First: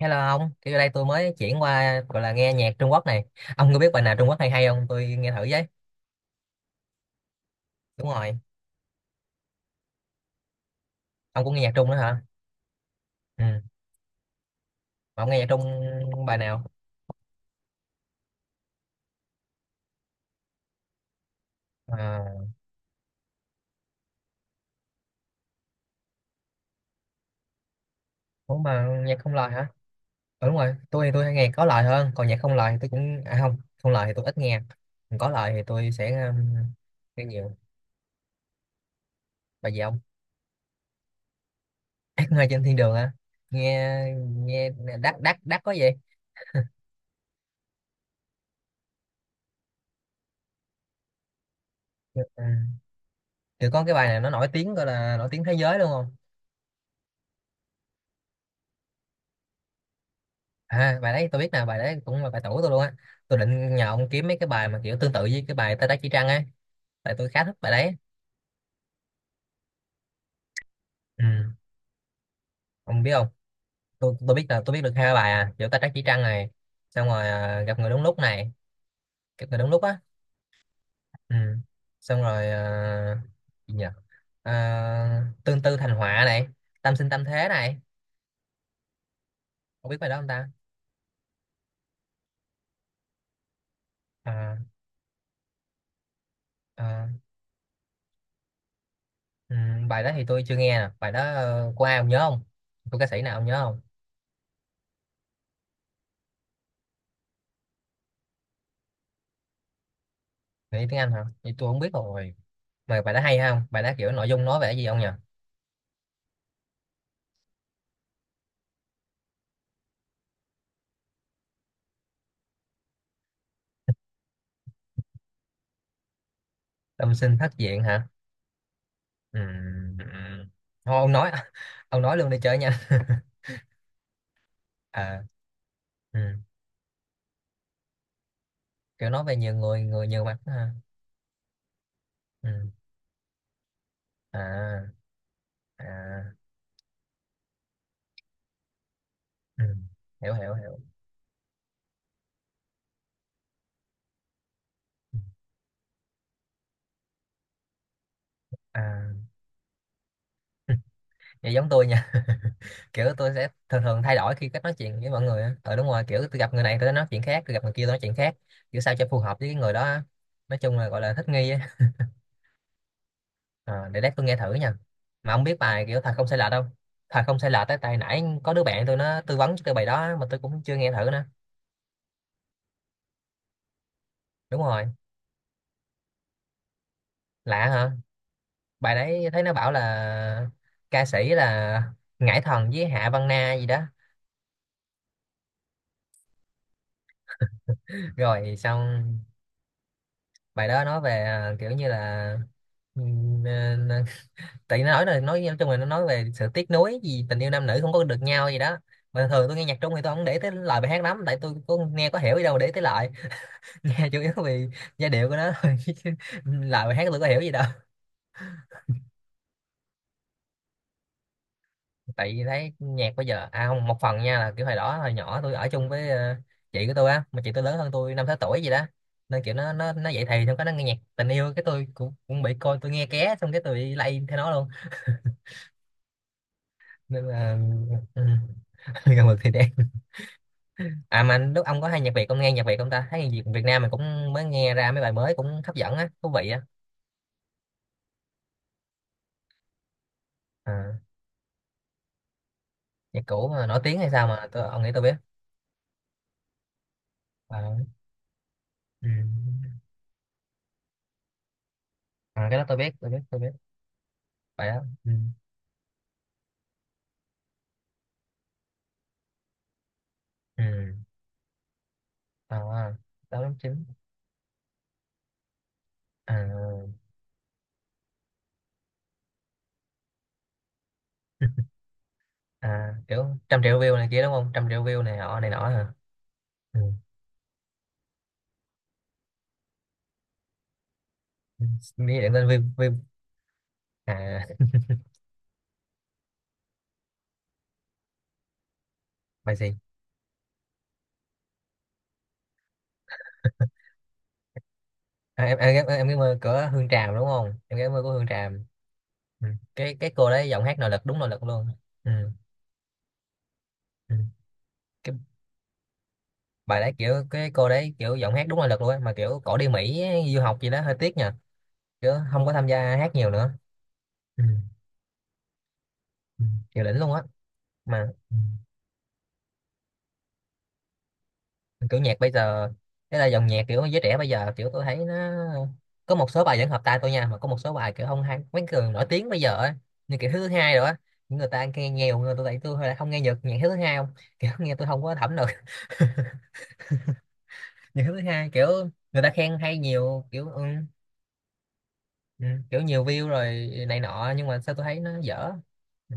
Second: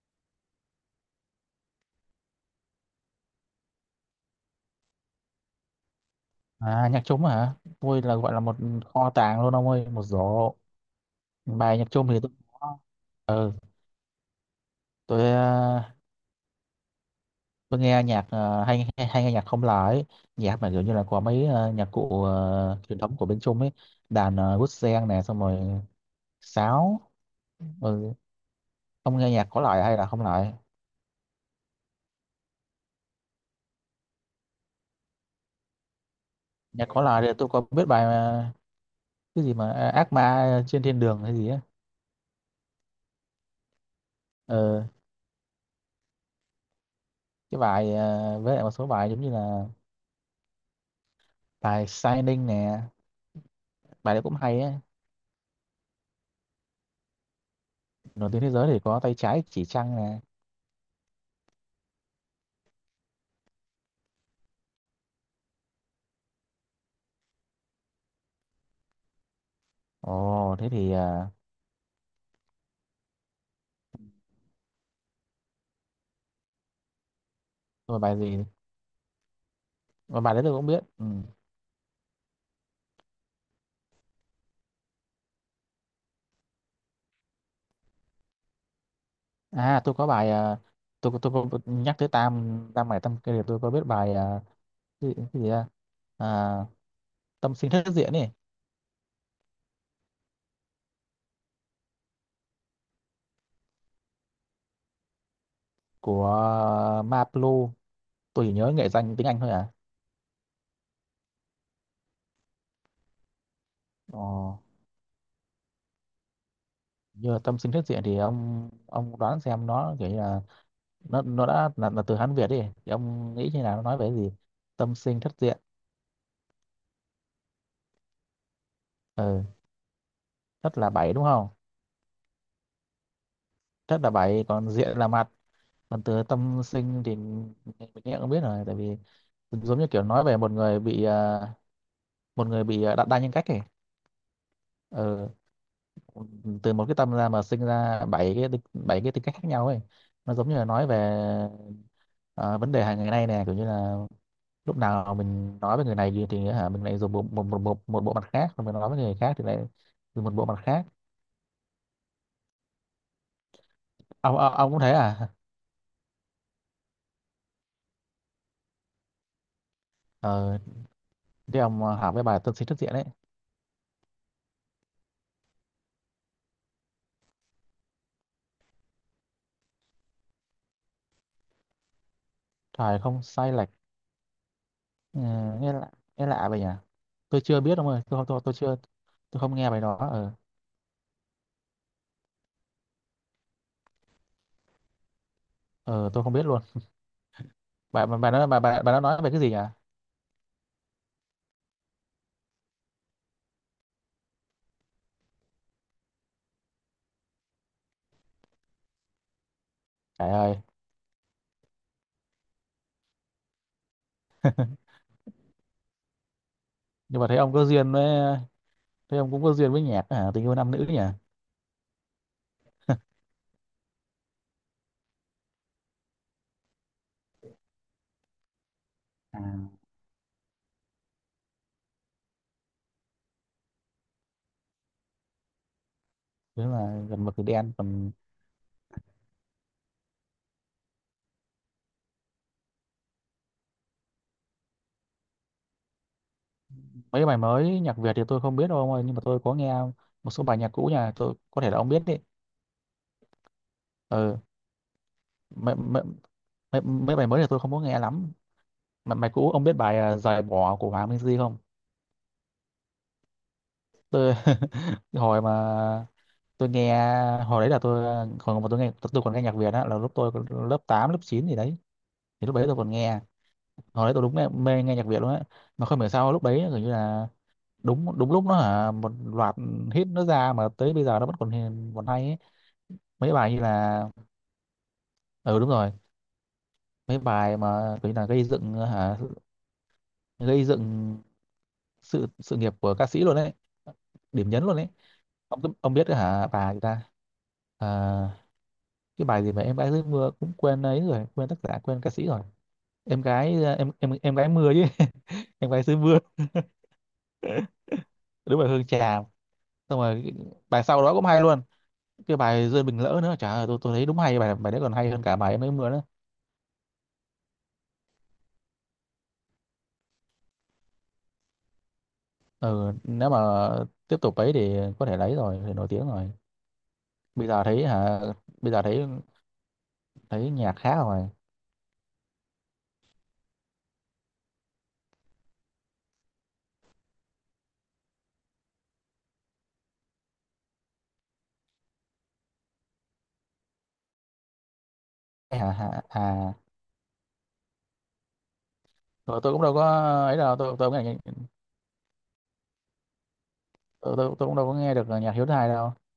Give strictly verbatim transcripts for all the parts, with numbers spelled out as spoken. Hello ông, thì đây tôi mới chuyển qua gọi là nghe nhạc Trung Quốc này. Ông có biết bài nào Trung Quốc hay hay không? Tôi nghe thử với. À nhạc trống hả? Tôi Đúng là rồi, gọi là một kho tàng luôn, ông ơi, một rổ. ông cũng nghe nhạc Bài nhạc Trung nữa trống thì hả? tôi có. Ừ. Ừ, Mà tôi ông nghe nhạc Trung ờ, bài nào? tôi nghe nhạc, ờ, hay, hay hay nghe nhạc không lời, nhạc mà kiểu như là có mấy ờ, nhạc cụ À, ờ, truyền thống của bên Trung ấy, đàn uh, guitar sen này, xong rồi sáo. Ừ, cũng mà ông nhạc nghe không nhạc lời có hả? lời hay là không Ừ, lời? đúng rồi, tôi thì tôi hay nghe có lời hơn, còn nhạc không lời thì tôi cũng à không, không lời thì tôi ít nghe. Còn có lời thì tôi sẽ um, Nhạc có lời nghe thì tôi nhiều. có biết bài mà, cái gì mà Bài gì ờ, ông? ác ma trên thiên đường hay gì á. Ác mơ trên thiên đường hả? Nghe nghe Ừ, đắt đắt đắt có gì? cái bài ờ, với lại một số bài giống như là bài Ừ. Shining nè, Thì có cái bài bài này đấy nó cũng nổi hay tiếng á. gọi là nổi tiếng thế giới luôn không? Nổi tiếng thế giới thì có tay trái chỉ trăng nè. À, bài đấy tôi biết nè, bài đấy cũng là bài tủ tôi luôn á, tôi định nhờ ông kiếm mấy cái bài mà kiểu tương tự với cái bài Tay Trái Chỉ Trăng ấy, tại tôi khá thích bài đấy. Ồ thế thì Ừ, à, ông biết không, tôi tôi biết là tôi biết được hai bài à kiểu Tay Trái Chỉ Trăng này, xong rồi à, gặp người tôi đúng bài lúc gì này, gặp người đúng lúc á. mà bài đấy tôi cũng biết, ừ. Ừ, xong rồi à, gì nhỉ, à, tương tư thành họa này, tâm sinh tâm thế này, À không tôi biết có bài đó không bài ta. à, tôi tôi có nhắc tới tam tam hải tam kia thì tôi có biết bài à, À, cái, gì- cái gì ra, à, à, tâm sinh thất diện ấy ừ, bài đó thì tôi chưa nghe nè, bài đó ờ, của ai ông nhớ không? Của ca sĩ nào ông nhớ không? của Maplu. Tôi chỉ nhớ nghệ danh tiếng Anh thôi à. Nghĩ tiếng Anh hả? Vậy tôi không biết rồi. Mà bài đó hay không? Bài đó kiểu Ồ nội dung nói về cái gì không nhỉ? như là tâm sinh thất diện thì ông ông đoán xem nó kiểu như là nó nó đã là, là từ Hán Việt đi, thì ông nghĩ như nào, nó nói về cái gì. Tâm sinh thất diện, Tâm sinh thất diện hả? ừ. Ừm, ừm. Thất là Thôi ông bảy đúng nói, không? ông nói luôn đi chơi nha. Thất là bảy, còn diện là À, mặt, còn từ ừ. tâm sinh thì mình nghe cũng biết rồi, tại vì Kiểu nói về nhiều giống người, như kiểu người nói nhiều mặt về một ha. người bị ờ, một Ừ. người bị ờ, đa, đa nhân cách ấy. À, ờ, à, Từ một cái tâm ra mà sinh ra bảy cái tính- bảy cái tính cách khác ừ. nhau ấy. Hiểu Nó giống hiểu như là hiểu. nói về ờ, vấn đề hàng ngày nay nè, kiểu như là lúc nào mình nói với người này gì thì hả mình lại dùng một một một, một, một bộ mặt khác, rồi mình nói với À, người khác thì lại dùng một bộ mặt khác. vậy giống tôi nha. Kiểu tôi sẽ thường thường thay đổi ông khi ông, cách Ông nói cũng thế chuyện với mọi à? người á. Ờ đúng rồi, kiểu tôi gặp người này tôi nói chuyện khác, tôi gặp người kia tôi nói chuyện khác. Kiểu sao cho phù hợp với cái người đó á. Nói ờ, chung là gọi là thích nghi Thế á. ông à, học với bài tâm sinh thức diện ấy. Ờ, để lát tôi nghe thử nha, mà ông biết bài kiểu thật không sai lệch không? Thật không sai lệch, tới tay nãy có đứa bạn tôi nó tư vấn cho tôi bài đó mà tôi cũng chưa nghe thử nữa. Trời, không sai lệch. Đúng rồi. Ừ, nghe lạ nghe lạ vậy nhỉ. Tôi chưa Lạ biết ông hả? ơi, tôi không tôi, tôi chưa. Bài đấy Tôi thấy nó không nghe bảo bài đó, ờ là ca sĩ là Ngải Thần với Hạ Văn Na gì đó. ờ tôi không biết luôn. Bà bà nó rồi bà bà, Bà nó xong, nói về cái gì nhỉ? bài đó nói về à, kiểu như là, ừm, ờ, tại nó nói là nói nói chung là nó nói về sự tiếc nuối gì tình yêu nam nữ không có được nhau gì đó. Mà thường tôi nghe nhạc Trung thì tôi không Trời để tới ơi. lời bài hát lắm, tại tôi cũng nghe có hiểu gì đâu mà để tới lời. Nghe chủ yếu vì giai điệu của nó thôi, chứ lời hát tôi Nhưng có mà thấy hiểu gì ông đâu. có duyên với Thấy ông cũng có duyên với nhạc, à, tình yêu nam nữ nhỉ? Tại vì thấy nhạc bây giờ à không, một phần nha là kiểu hồi đó hồi nhỏ tôi ở chung với ờ, chị của tôi á, mà chị tôi lớn hơn tôi năm sáu tuổi gì đó, À, nên kiểu nó nó nó dậy thì xong cái nó nghe nhạc tình yêu, cái tôi cũng cũng bị coi, tôi nghe ké xong cái tôi bị lay theo nó luôn. thế là Nên gần mực thì là đen, còn ừ, gần mực thì đen. À mà lúc ông có hay nhạc Việt, ông nghe nhạc Việt không ta? Thấy nhạc Việt Việt Nam mình cũng mới nghe ra mấy bài mới cũng hấp dẫn á, thú vị á. mấy bài mới nhạc Việt thì tôi không biết đâu ông ơi, nhưng mà tôi có nghe một số bài nhạc cũ À, nhà tôi, có thể là ông biết đấy. nhạc cũ mà nổi tiếng hay sao ờ mà tôi ông nghĩ tôi biết? mấy, mấy, mấy, Mấy bài mới thì tôi Ờ, không có nghe lắm. ừ. Mà bài cũ ông biết bài à, giày bỏ của Hoàng Minh Di không? À, cái đó tôi biết tôi biết tôi biết, Tôi phải đó ừ. cái hồi mà tôi nghe, hồi đấy là tôi còn, mà tôi nghe, tôi còn nghe nhạc Việt á là lúc tôi còn lớp Ừ. tám lớp chín gì đấy. Thì lúc À, đấy tôi còn nghe. đó đúng chính. Hồi đấy tôi đúng mê, mê nghe nhạc Việt luôn á. Mà không hiểu sao À, lúc đấy gần như là đúng đúng lúc nó hả một loạt hit nó ra, mà tới bây giờ nó vẫn còn hiền- còn hay ấy. à, kiểu Mấy bài như trăm triệu view là, này kia đúng không, trăm triệu view này nọ này ừ nọ đúng rồi, hả? Ừ. mấy bài mà kiểu như là gây dựng hả gây dựng Ừ. Nghĩ sự đến sự view nghiệp của view. ca sĩ luôn đấy. Điểm nhấn À luôn đấy. Ông ông biết hả bà người ta. Ờ, cái bài gì bài mà em gì? gái dưới mưa cũng quên ấy rồi, quên tác giả, quên ca sĩ rồi. Em gái à, em em em gái mưa chứ. À, em, em em, gái em, dưới em cái mưa. mơ của Hương Tràm đúng không, em cái mơ của Hương Đúng Tràm. là Hương Trà. Ừ. cái Xong cái rồi cô cái- đấy giọng hát bài nội lực, sau đó đúng cũng nội hay lực luôn. luôn. Ừ. Cái bài rơi bình lỡ nữa chả ơi, tôi tôi thấy Ừ. đúng hay, bài bài đấy còn hay Cái hơn cả bài em gái mưa nữa. bài đấy, kiểu cái cô đấy kiểu giọng hát đúng nội lực luôn á, mà kiểu cổ đi Mỹ du học gì đó, hơi tiếc nha, kiểu không có tham Ừ, gia hát nhiều nếu mà nữa. tiếp tục Ừ. ấy thì có thể lấy rồi thì nổi tiếng rồi. Ừ. Kiểu đỉnh luôn á. bây giờ thấy Mà hả Bây giờ thấy thấy nhạc khác rồi. ừ, kiểu nhạc bây giờ, thế là dòng nhạc kiểu giới trẻ bây giờ kiểu tôi thấy nó có một số bài vẫn hợp tai tôi nha, mà có một số bài kiểu không hay. Mấy người nổi tiếng bây giờ á như kiểu thứ hai rồi á, những người ta nghe nhiều người tôi, tại tôi lại không nghe nhạc nhạc thứ hai không. Kiểu nghe tôi không có thẩm được. Hả hả à, Nhạc thứ hai kiểu người ta rồi tôi khen cũng đâu hay có nhiều, ấy kiểu đâu, ừ, tôi tôi cũng nghe- ừ, kiểu nhiều view rồi này tôi, nọ tôi, nhưng tôi cũng mà đâu sao có tôi nghe thấy được nó nhạc Hiếu dở. thứ hai đâu. Ừ,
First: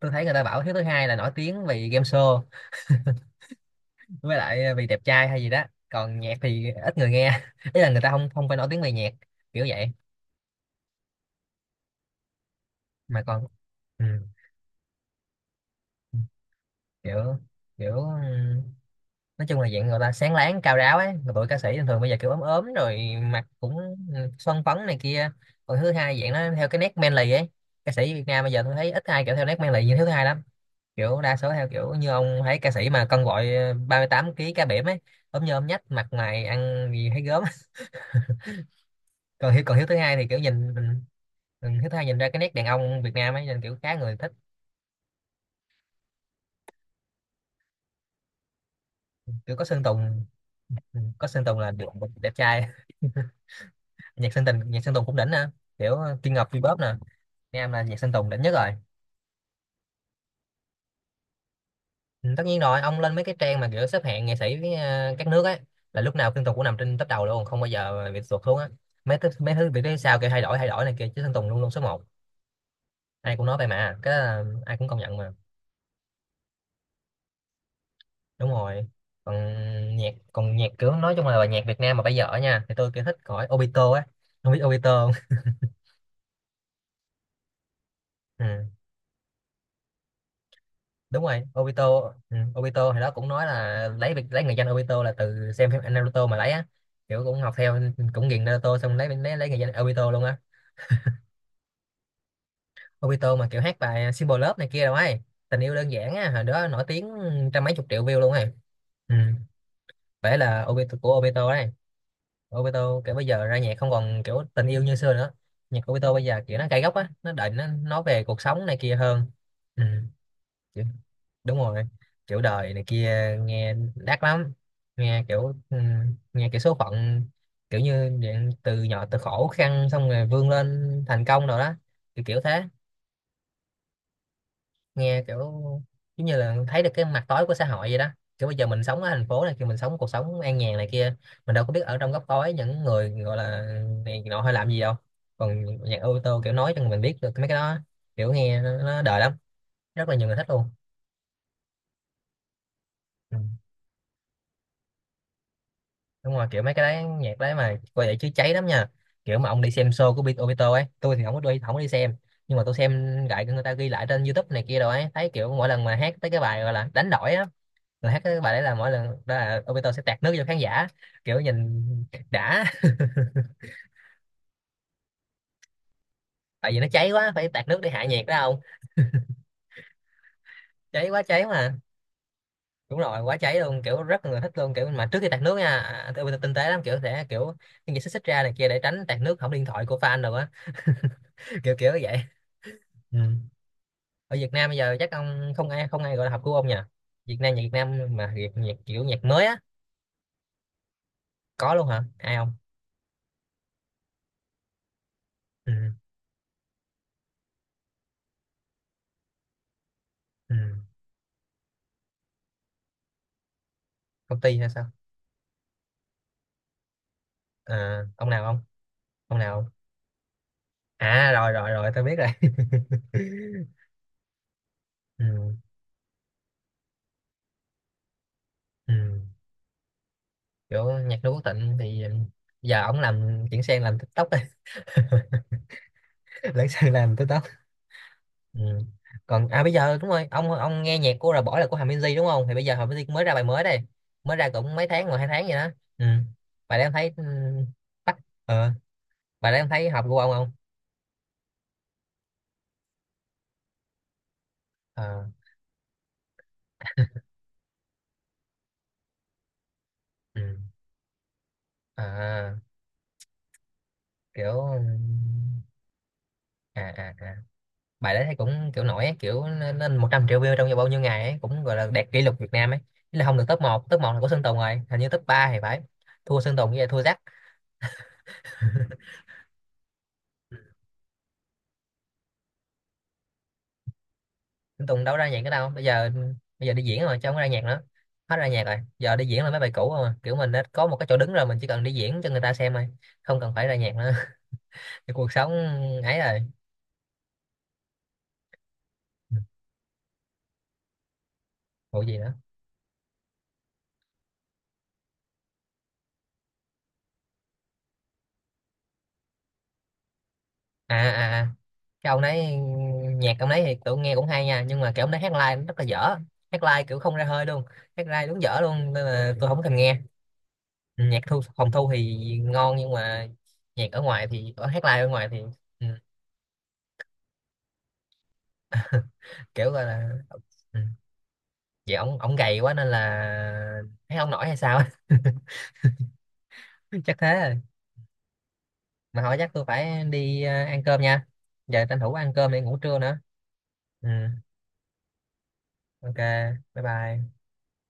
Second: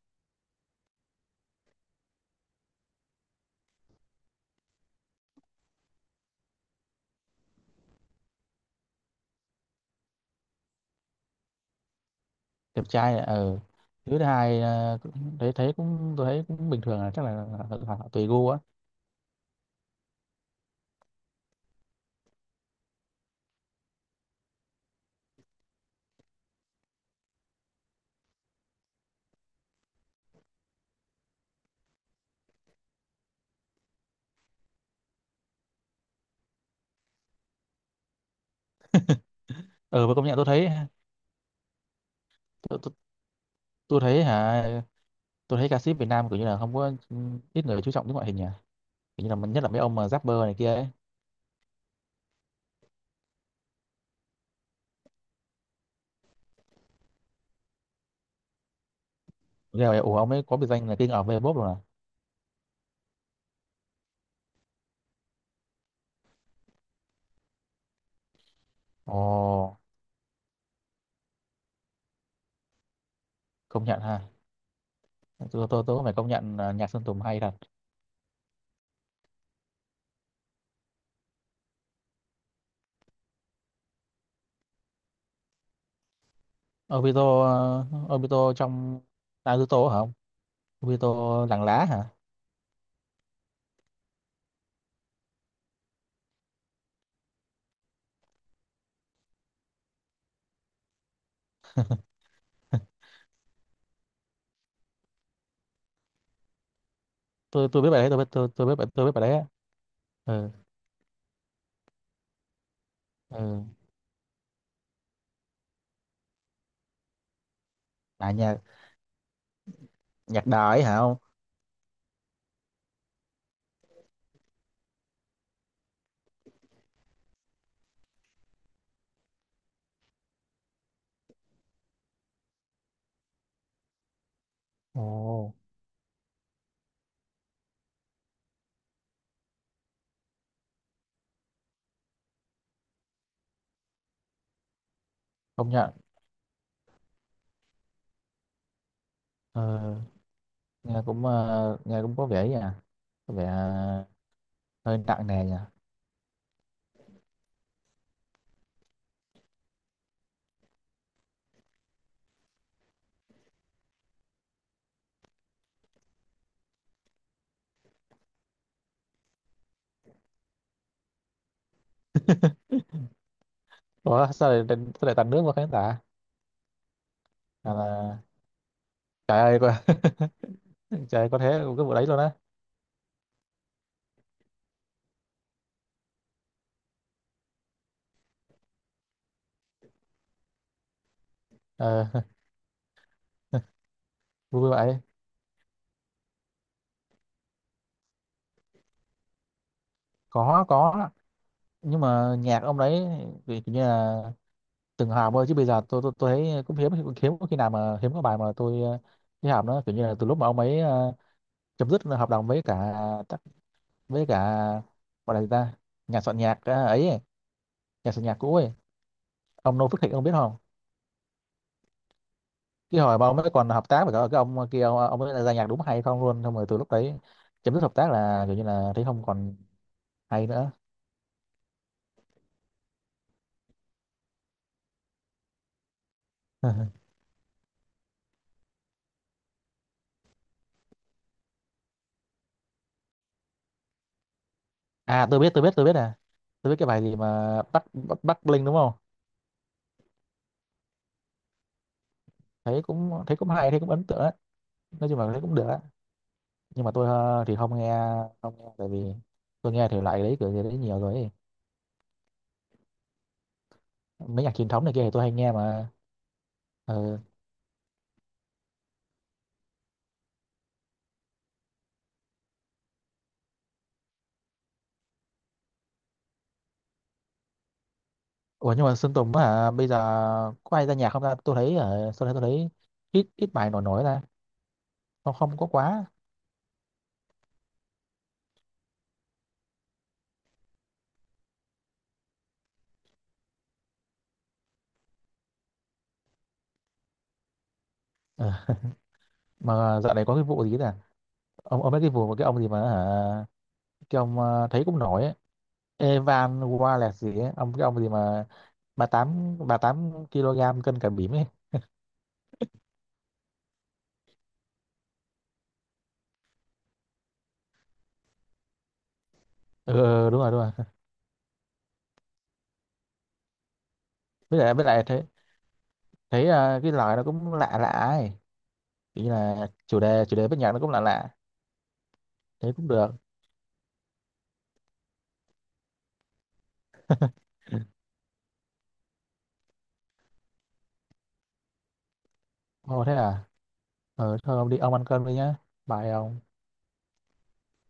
tôi thấy người ta bảo hiếu thứ hai là nổi tiếng vì game show, với lại ờ, vì đẹp trai hay gì đó, còn nhạc thì ít người nghe, ý là người ta không không phải nổi tiếng về nhạc, kiểu vậy. Đẹp trai Mà ở, còn ừ. ừ, Thứ hai ờ, cũng- thấy thấy cũng, tôi thấy cũng bình thường, là kiểu chắc là, là, kiểu là tùy gu á. ừm, nói chung là dạng người ta sáng láng cao ráo ấy, mà tụi ca sĩ thường thường bây giờ kiểu ốm ốm rồi, mặt cũng ừ, son phấn này kia. Còn thứ hai dạng nó theo cái nét manly ấy, ca sĩ Việt Nam bây giờ tôi thấy ít ai kiểu theo nét manly như thứ hai lắm, kiểu đa số theo kiểu như ông thấy ca sĩ mà cân gọi ba mươi tám ký cá biển ấy, ốm như ốm nhách, mặt mày ăn gì thấy gớm. Còn hiếu còn hiếu thứ Ừ và hai công thì nhận kiểu tôi thấy. nhìn mình ừ, hiếu thứ hai nhìn ra cái nét đàn tôi, tôi, ông Việt Nam ấy nên kiểu khá tôi người thấy thích. hả Tôi thấy ca sĩ Việt Nam kiểu như là không có, ít người chú trọng đến ngoại hình nhỉ. Kiểu như là Kiểu nhất có là mấy Sơn ông mà Tùng. rapper này kia ấy. Ừ, có Sơn Tùng là được, đẹp trai. Nhạc Sơn Tùng, nhạc Sơn Tùng cũng đỉnh nè, kiểu Kim Ngọc vê pop nè. Nam là nhạc Sơn Tùng đỉnh nhất rồi. Rồi ủa, ông ấy có biệt danh là King of Vbop rồi à? Ừ, tất nhiên rồi, ông lên mấy cái trang mà kiểu xếp hạng nghệ sĩ với, ờ, các nước ấy, là lúc nào Sơn Tùng cũng nằm trên top đầu luôn, không bao giờ bị tụt xuống á. Ồ mấy thứ Mấy thứ bị phía sau kiểu thay đổi thay đổi này kia chứ Sơn Tùng luôn luôn số một. Ai cũng nói vậy công mà, nhận cái đó ha. là ai cũng công nhận mà. Tôi tôi tôi cũng phải công nhận là nhạc Sơn Tùng hay thật. Đúng rồi. Còn nhạc còn nhạc kiểu nói chung là nhạc Việt Nam mà bây giờ á nha thì tôi kiểu thích khỏi Obito á. Không biết Obito không? Obito, ờ, Obito Ừ. trong Naruto hả, không? Obito Đúng rồi làng lá Obito. hả? Ừ. Obito thì đó cũng nói là lấy việc lấy người danh Obito là từ xem phim Naruto mà lấy á, kiểu cũng học theo, cũng nghiền Naruto xong lấy lấy lấy người danh Obito luôn á. Obito mà kiểu hát bài Simple Love này kia đâu ấy, tình yêu đơn giản á, hồi đó nổi tiếng trăm tôi mấy tôi chục biết bài triệu đấy, tôi view biết, luôn tôi, ấy. tôi biết bài- tôi biết Ừ. bài đấy á. Phải Ừ là Obito, của Obito đấy. Obito kiểu bây giờ ra nhạc ừ không còn kiểu tình yêu như xưa nữa, nhạc của Obito bây giờ kiểu nó cay góc á, nó định nó nói về à. cuộc Nhà sống này kia hơn. Ừ. nhạc đời Kiểu- hả, không? đúng rồi, kiểu đời này kia, nghe đắt lắm. Nghe kiểu ừ, nghe kiểu số phận, kiểu như dạng từ nhỏ từ khổ khăn xong rồi vươn lên thành công rồi đó, kiểu kiểu thế. Nghe kiểu Ồ, giống như là thấy được cái mặt tối của xã hội vậy đó, kiểu bây giờ mình sống ở thành phố này kia, mình sống cuộc sống an nhàn này kia, mình đâu có biết ở trong góc tối những người gọi là này nọ hay làm gì đâu. Còn không nhận. nhạc ô tô kiểu nói cho mình biết được mấy cái đó, kiểu nghe nó, nó đời lắm. ờ, Rất là nhiều người thích luôn. Nghe cũng, ờ, nghe cũng có vẻ nha, có Ừ. vẻ ờ, hơi nặng nề nha. Đúng rồi, kiểu mấy cái đấy nhạc đấy mà coi vậy chứ cháy lắm nha, kiểu mà ông đi xem show của Bi- Obito ấy, tôi thì không có đi, không có đi xem, nhưng mà tôi xem lại người ta ghi lại trên diu túp này kia rồi ấy, thấy kiểu mỗi lần mà hát tới cái bài gọi là đánh đổi á, rồi hát cái bài đấy là mỗi lần đó là Obito sẽ tạt nước cho khán giả, kiểu nhìn đã. Ủa sao lại sao lại tạt nước vào khán giả? Tại vì nó cháy quá phải tạt À, nước để hạ là, nhiệt đó không, trời ơi có- cháy trời quá ơi, có cháy thế cái mà. vụ đấy luôn á. Đúng rồi, quá cháy luôn kiểu rất là người thích luôn, kiểu mà trước khi tạt nước nha, à, à, Obito tinh tế lắm, kiểu sẽ kiểu những như xích xích ra này kia để tránh tạt nước hỏng điện thoại của fan rồi á. Kiểu kiểu ờ, vậy. Ừ. Ở Việt vui Nam vui bây giờ vậy. chắc ông không ai, không ai gọi là học của ông nhỉ? Việt Nam, nhạc Việt Nam mà Việt nhạc kiểu nhạc mới á. có có Có luôn nhưng hả ai mà không? nhạc ông đấy thì kiểu như là từng hòm thôi, chứ bây Ừ. giờ tôi tôi, tôi thấy cũng hiếm, hiếm có khi nào mà hiếm có bài mà tôi ờ, thấy hòm đó kiểu như là từ lúc mà Ừ. ông ấy ờ, chấm dứt hợp đồng với cả với Công cả ty hay sao? gọi là gì ta, nhà soạn nhạc à, ấy, ấy, À, nhà soạn ông nhạc nào cũ không? ấy. Ông nào? Ông Noo Phước Thịnh ông biết không? À rồi rồi rồi tôi biết rồi. Cái hồi mà ông mới còn hợp tác với cả cái ông kia, ông ông Ừ, ấy ra nhạc đúng hay không luôn, xong rồi từ lúc đấy chấm dứt hợp tác là kiểu như là ừ. thấy không còn hay nữa. Kiểu nhạc Noo Quốc Tịnh thì giờ ổng làm chuyển sang làm tích tóc rồi. Lấn sang làm tích tóc. Ừ. Còn à bây giờ đúng rồi, ông ông nghe nhạc của Rà Bỏ là của Hà Minzy đúng không, thì bây giờ Hà Minzy cũng mới ra bài mới đây, mới ra cũng mấy tháng rồi, À hai tôi tháng biết, vậy tôi đó. biết, tôi biết Ừ. à. Tôi biết Bài đó cái em bài thấy gì ừ, mà Bắc bắt Bắc, Bắc Bling ờ, đúng không? bài đó em thấy hợp của ông không? Thấy cũng thấy cũng hay, thấy cũng ấn tượng á. Nói chung Ờ là thấy cũng được á. Nhưng mà tôi ờ, thì không nghe, không nghe tại vì tôi nghe thể loại đấy ừ. kiểu gì đấy nhiều rồi ấy. À Mấy nhạc kiểu truyền ừ, thống này kia thì tôi hay nghe mà. à à Ờ, à, bài đấy thấy cũng kiểu nổi ấy, kiểu lên một trăm triệu view trong vòng bao nhiêu ngày ấy, cũng gọi là đạt kỷ lục Việt Nam ấy. Ý là không được top một, top một là của Sơn Tùng rồi, hình như top ba thì phải, thua Sơn Tùng với lại thua Jack. ủa nhưng mà Sơn Tùng hả, bây giờ có ai ra nhạc không ta, tôi thấy ở sau này tôi thấy ít ít bài nổi nổi ra. Sơn Tùng đâu ra Không, nhạc nữa không có đâu bây quá. giờ, bây giờ đi diễn rồi chứ không có ra nhạc nữa. Hết ra nhạc rồi, giờ đi diễn là mấy bài cũ rồi, kiểu mình đã có một cái chỗ đứng rồi mình chỉ cần đi diễn cho người ta xem thôi, không cần phải ra nhạc nữa. Cái cuộc sống ấy rồi. Ờ, mà dạo này có cái vụ gì nè. Ông ông mấy Vụ cái gì vụ nữa? mà cái ông gì mà hả, cái ông ờ, thấy cũng nổi ấy. Evan Wallace gì ấy ông, cái ông gì mà ba tám ba tám kg À cân cả à bỉm ấy. à, cái ông đấy, nhạc ông đấy thì tụi nghe cũng hay nha nhưng mà kiểu ông đấy hát live nó rất là dở, hát live kiểu không ra hơi luôn, hát live đúng dở luôn nên là tôi không thèm Ừ, ừ, nghe. ừ, đúng rồi đúng rồi. Ừ, nhạc thu phòng thu thì ngon nhưng mà nhạc ở ngoài thì với ở lại hát Với live lại ở thấy, ngoài thì ừ, thấy ờ, cái lời nó cũng lạ lạ ấy, kiểu như là kiểu gọi chủ là đề chủ đề với nhạc nó ừ, cũng lạ lạ. vậy ông ông gầy Thế quá nên cũng là được. hát không nổi hay sao á. Chắc thế rồi. Mà hỏi chắc tôi phải đi ờ, ăn cơm nha, giờ tranh thủ ăn cơm để ngủ trưa Ồ thế nữa. à. Ừ, ờ Thôi ông đi, ông ăn cơm đi nhá. Bye ok, ông. bye bye.